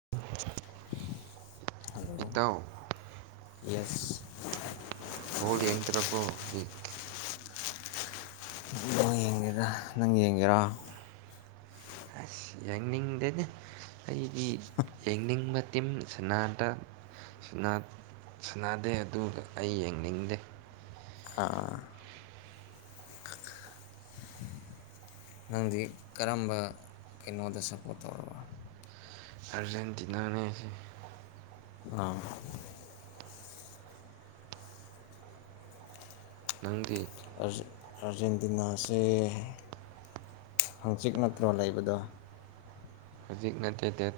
[inaudible] hello ꯏꯇꯥꯎ yes ꯕꯣꯜ ꯌꯦꯡꯗ꯭ꯔꯥꯕꯣ ꯍꯧꯖꯤꯛ ꯕꯣꯜ ꯌꯦꯡꯗꯦꯗ ꯅꯪ ꯌꯦꯡꯒꯦꯔꯣ ꯑꯁ ꯌꯦꯡꯅꯤꯡꯗꯦꯍꯦ ꯑꯩꯗꯤ ꯌꯦꯡꯅꯤꯡꯕ ꯇꯤꯝ ꯁꯅꯥꯗ ꯁꯅꯥ ꯁꯅꯥꯗꯦ ꯑꯗꯨꯒ ꯑꯩ ꯌꯦꯡꯅꯤꯡꯗꯦ ꯑꯥ ꯅꯪꯗꯤ ꯀꯔꯝꯕ ꯀꯩꯅꯣꯗ ꯁꯞꯄꯣꯔꯠ ꯇꯧꯔꯕ ꯑꯔꯖꯦꯟꯇꯤꯅꯥꯅꯦ ꯉꯥꯁꯤ ꯑꯥ ꯅꯪꯗꯤ ꯑꯥꯔꯖꯦꯟ ꯑꯥꯔꯖꯦꯟꯇꯤꯅꯥꯁꯦ ꯍꯪꯆꯤꯛ ꯅꯠꯇ꯭ꯔꯣ ꯂꯩꯕꯗꯣ ꯍꯧꯖꯤꯛ ꯅꯠꯇꯦ ꯗꯦꯠ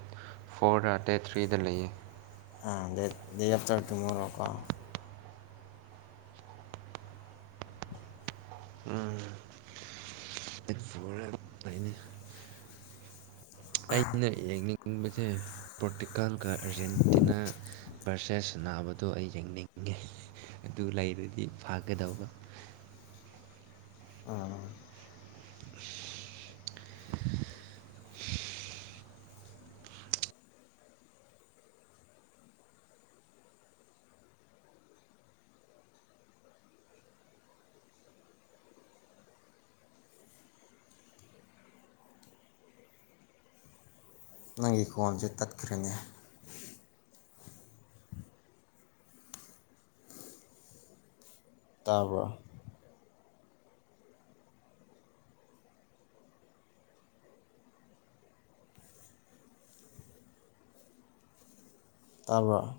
ꯐꯣꯔꯗ ꯗꯦꯠ ꯊ꯭ꯔꯤꯗ ꯂꯩꯌꯦ ꯑ ꯗ‌ꯦꯠ ꯗ‌ꯦ ꯑꯞꯇꯔ ꯇꯨꯝꯃꫭꯔꫭꯀꫭ ꯎꯝ ꯗꯦꯠ ꯐꯣꯔꯝ ꯅꯩꯅꯤ ꯑꯩꯅ ꯌꯦꯡꯅꯤꯡꯅꯤꯡꯕꯁꯦ ꯄꯣꯔꯇꯤꯀꯜꯒ ꯑꯔꯖꯦꯟꯇꯤꯅꯥ ꯄꯔꯁꯦꯁ ꯁꯥꯅꯥꯕꯗꯣ ꯑꯩ ꯌꯦꯡꯅꯤꯡꯉꯦ ꯑꯗꯨ ꯂꯩꯔꯗꯤ ꯐꯥꯒꯗꯧꯕ ꯑꯥ ꯅꯪꯒꯤ ꯀꫭꯟꯁꯦ ꯇꯠꯈ꯭ꯔꯦꯅ‌ꯦ ꯇꯥꯕ‌꯭ꯔꫭ ꯇꯥꯕ‌꯭ꯔꫭ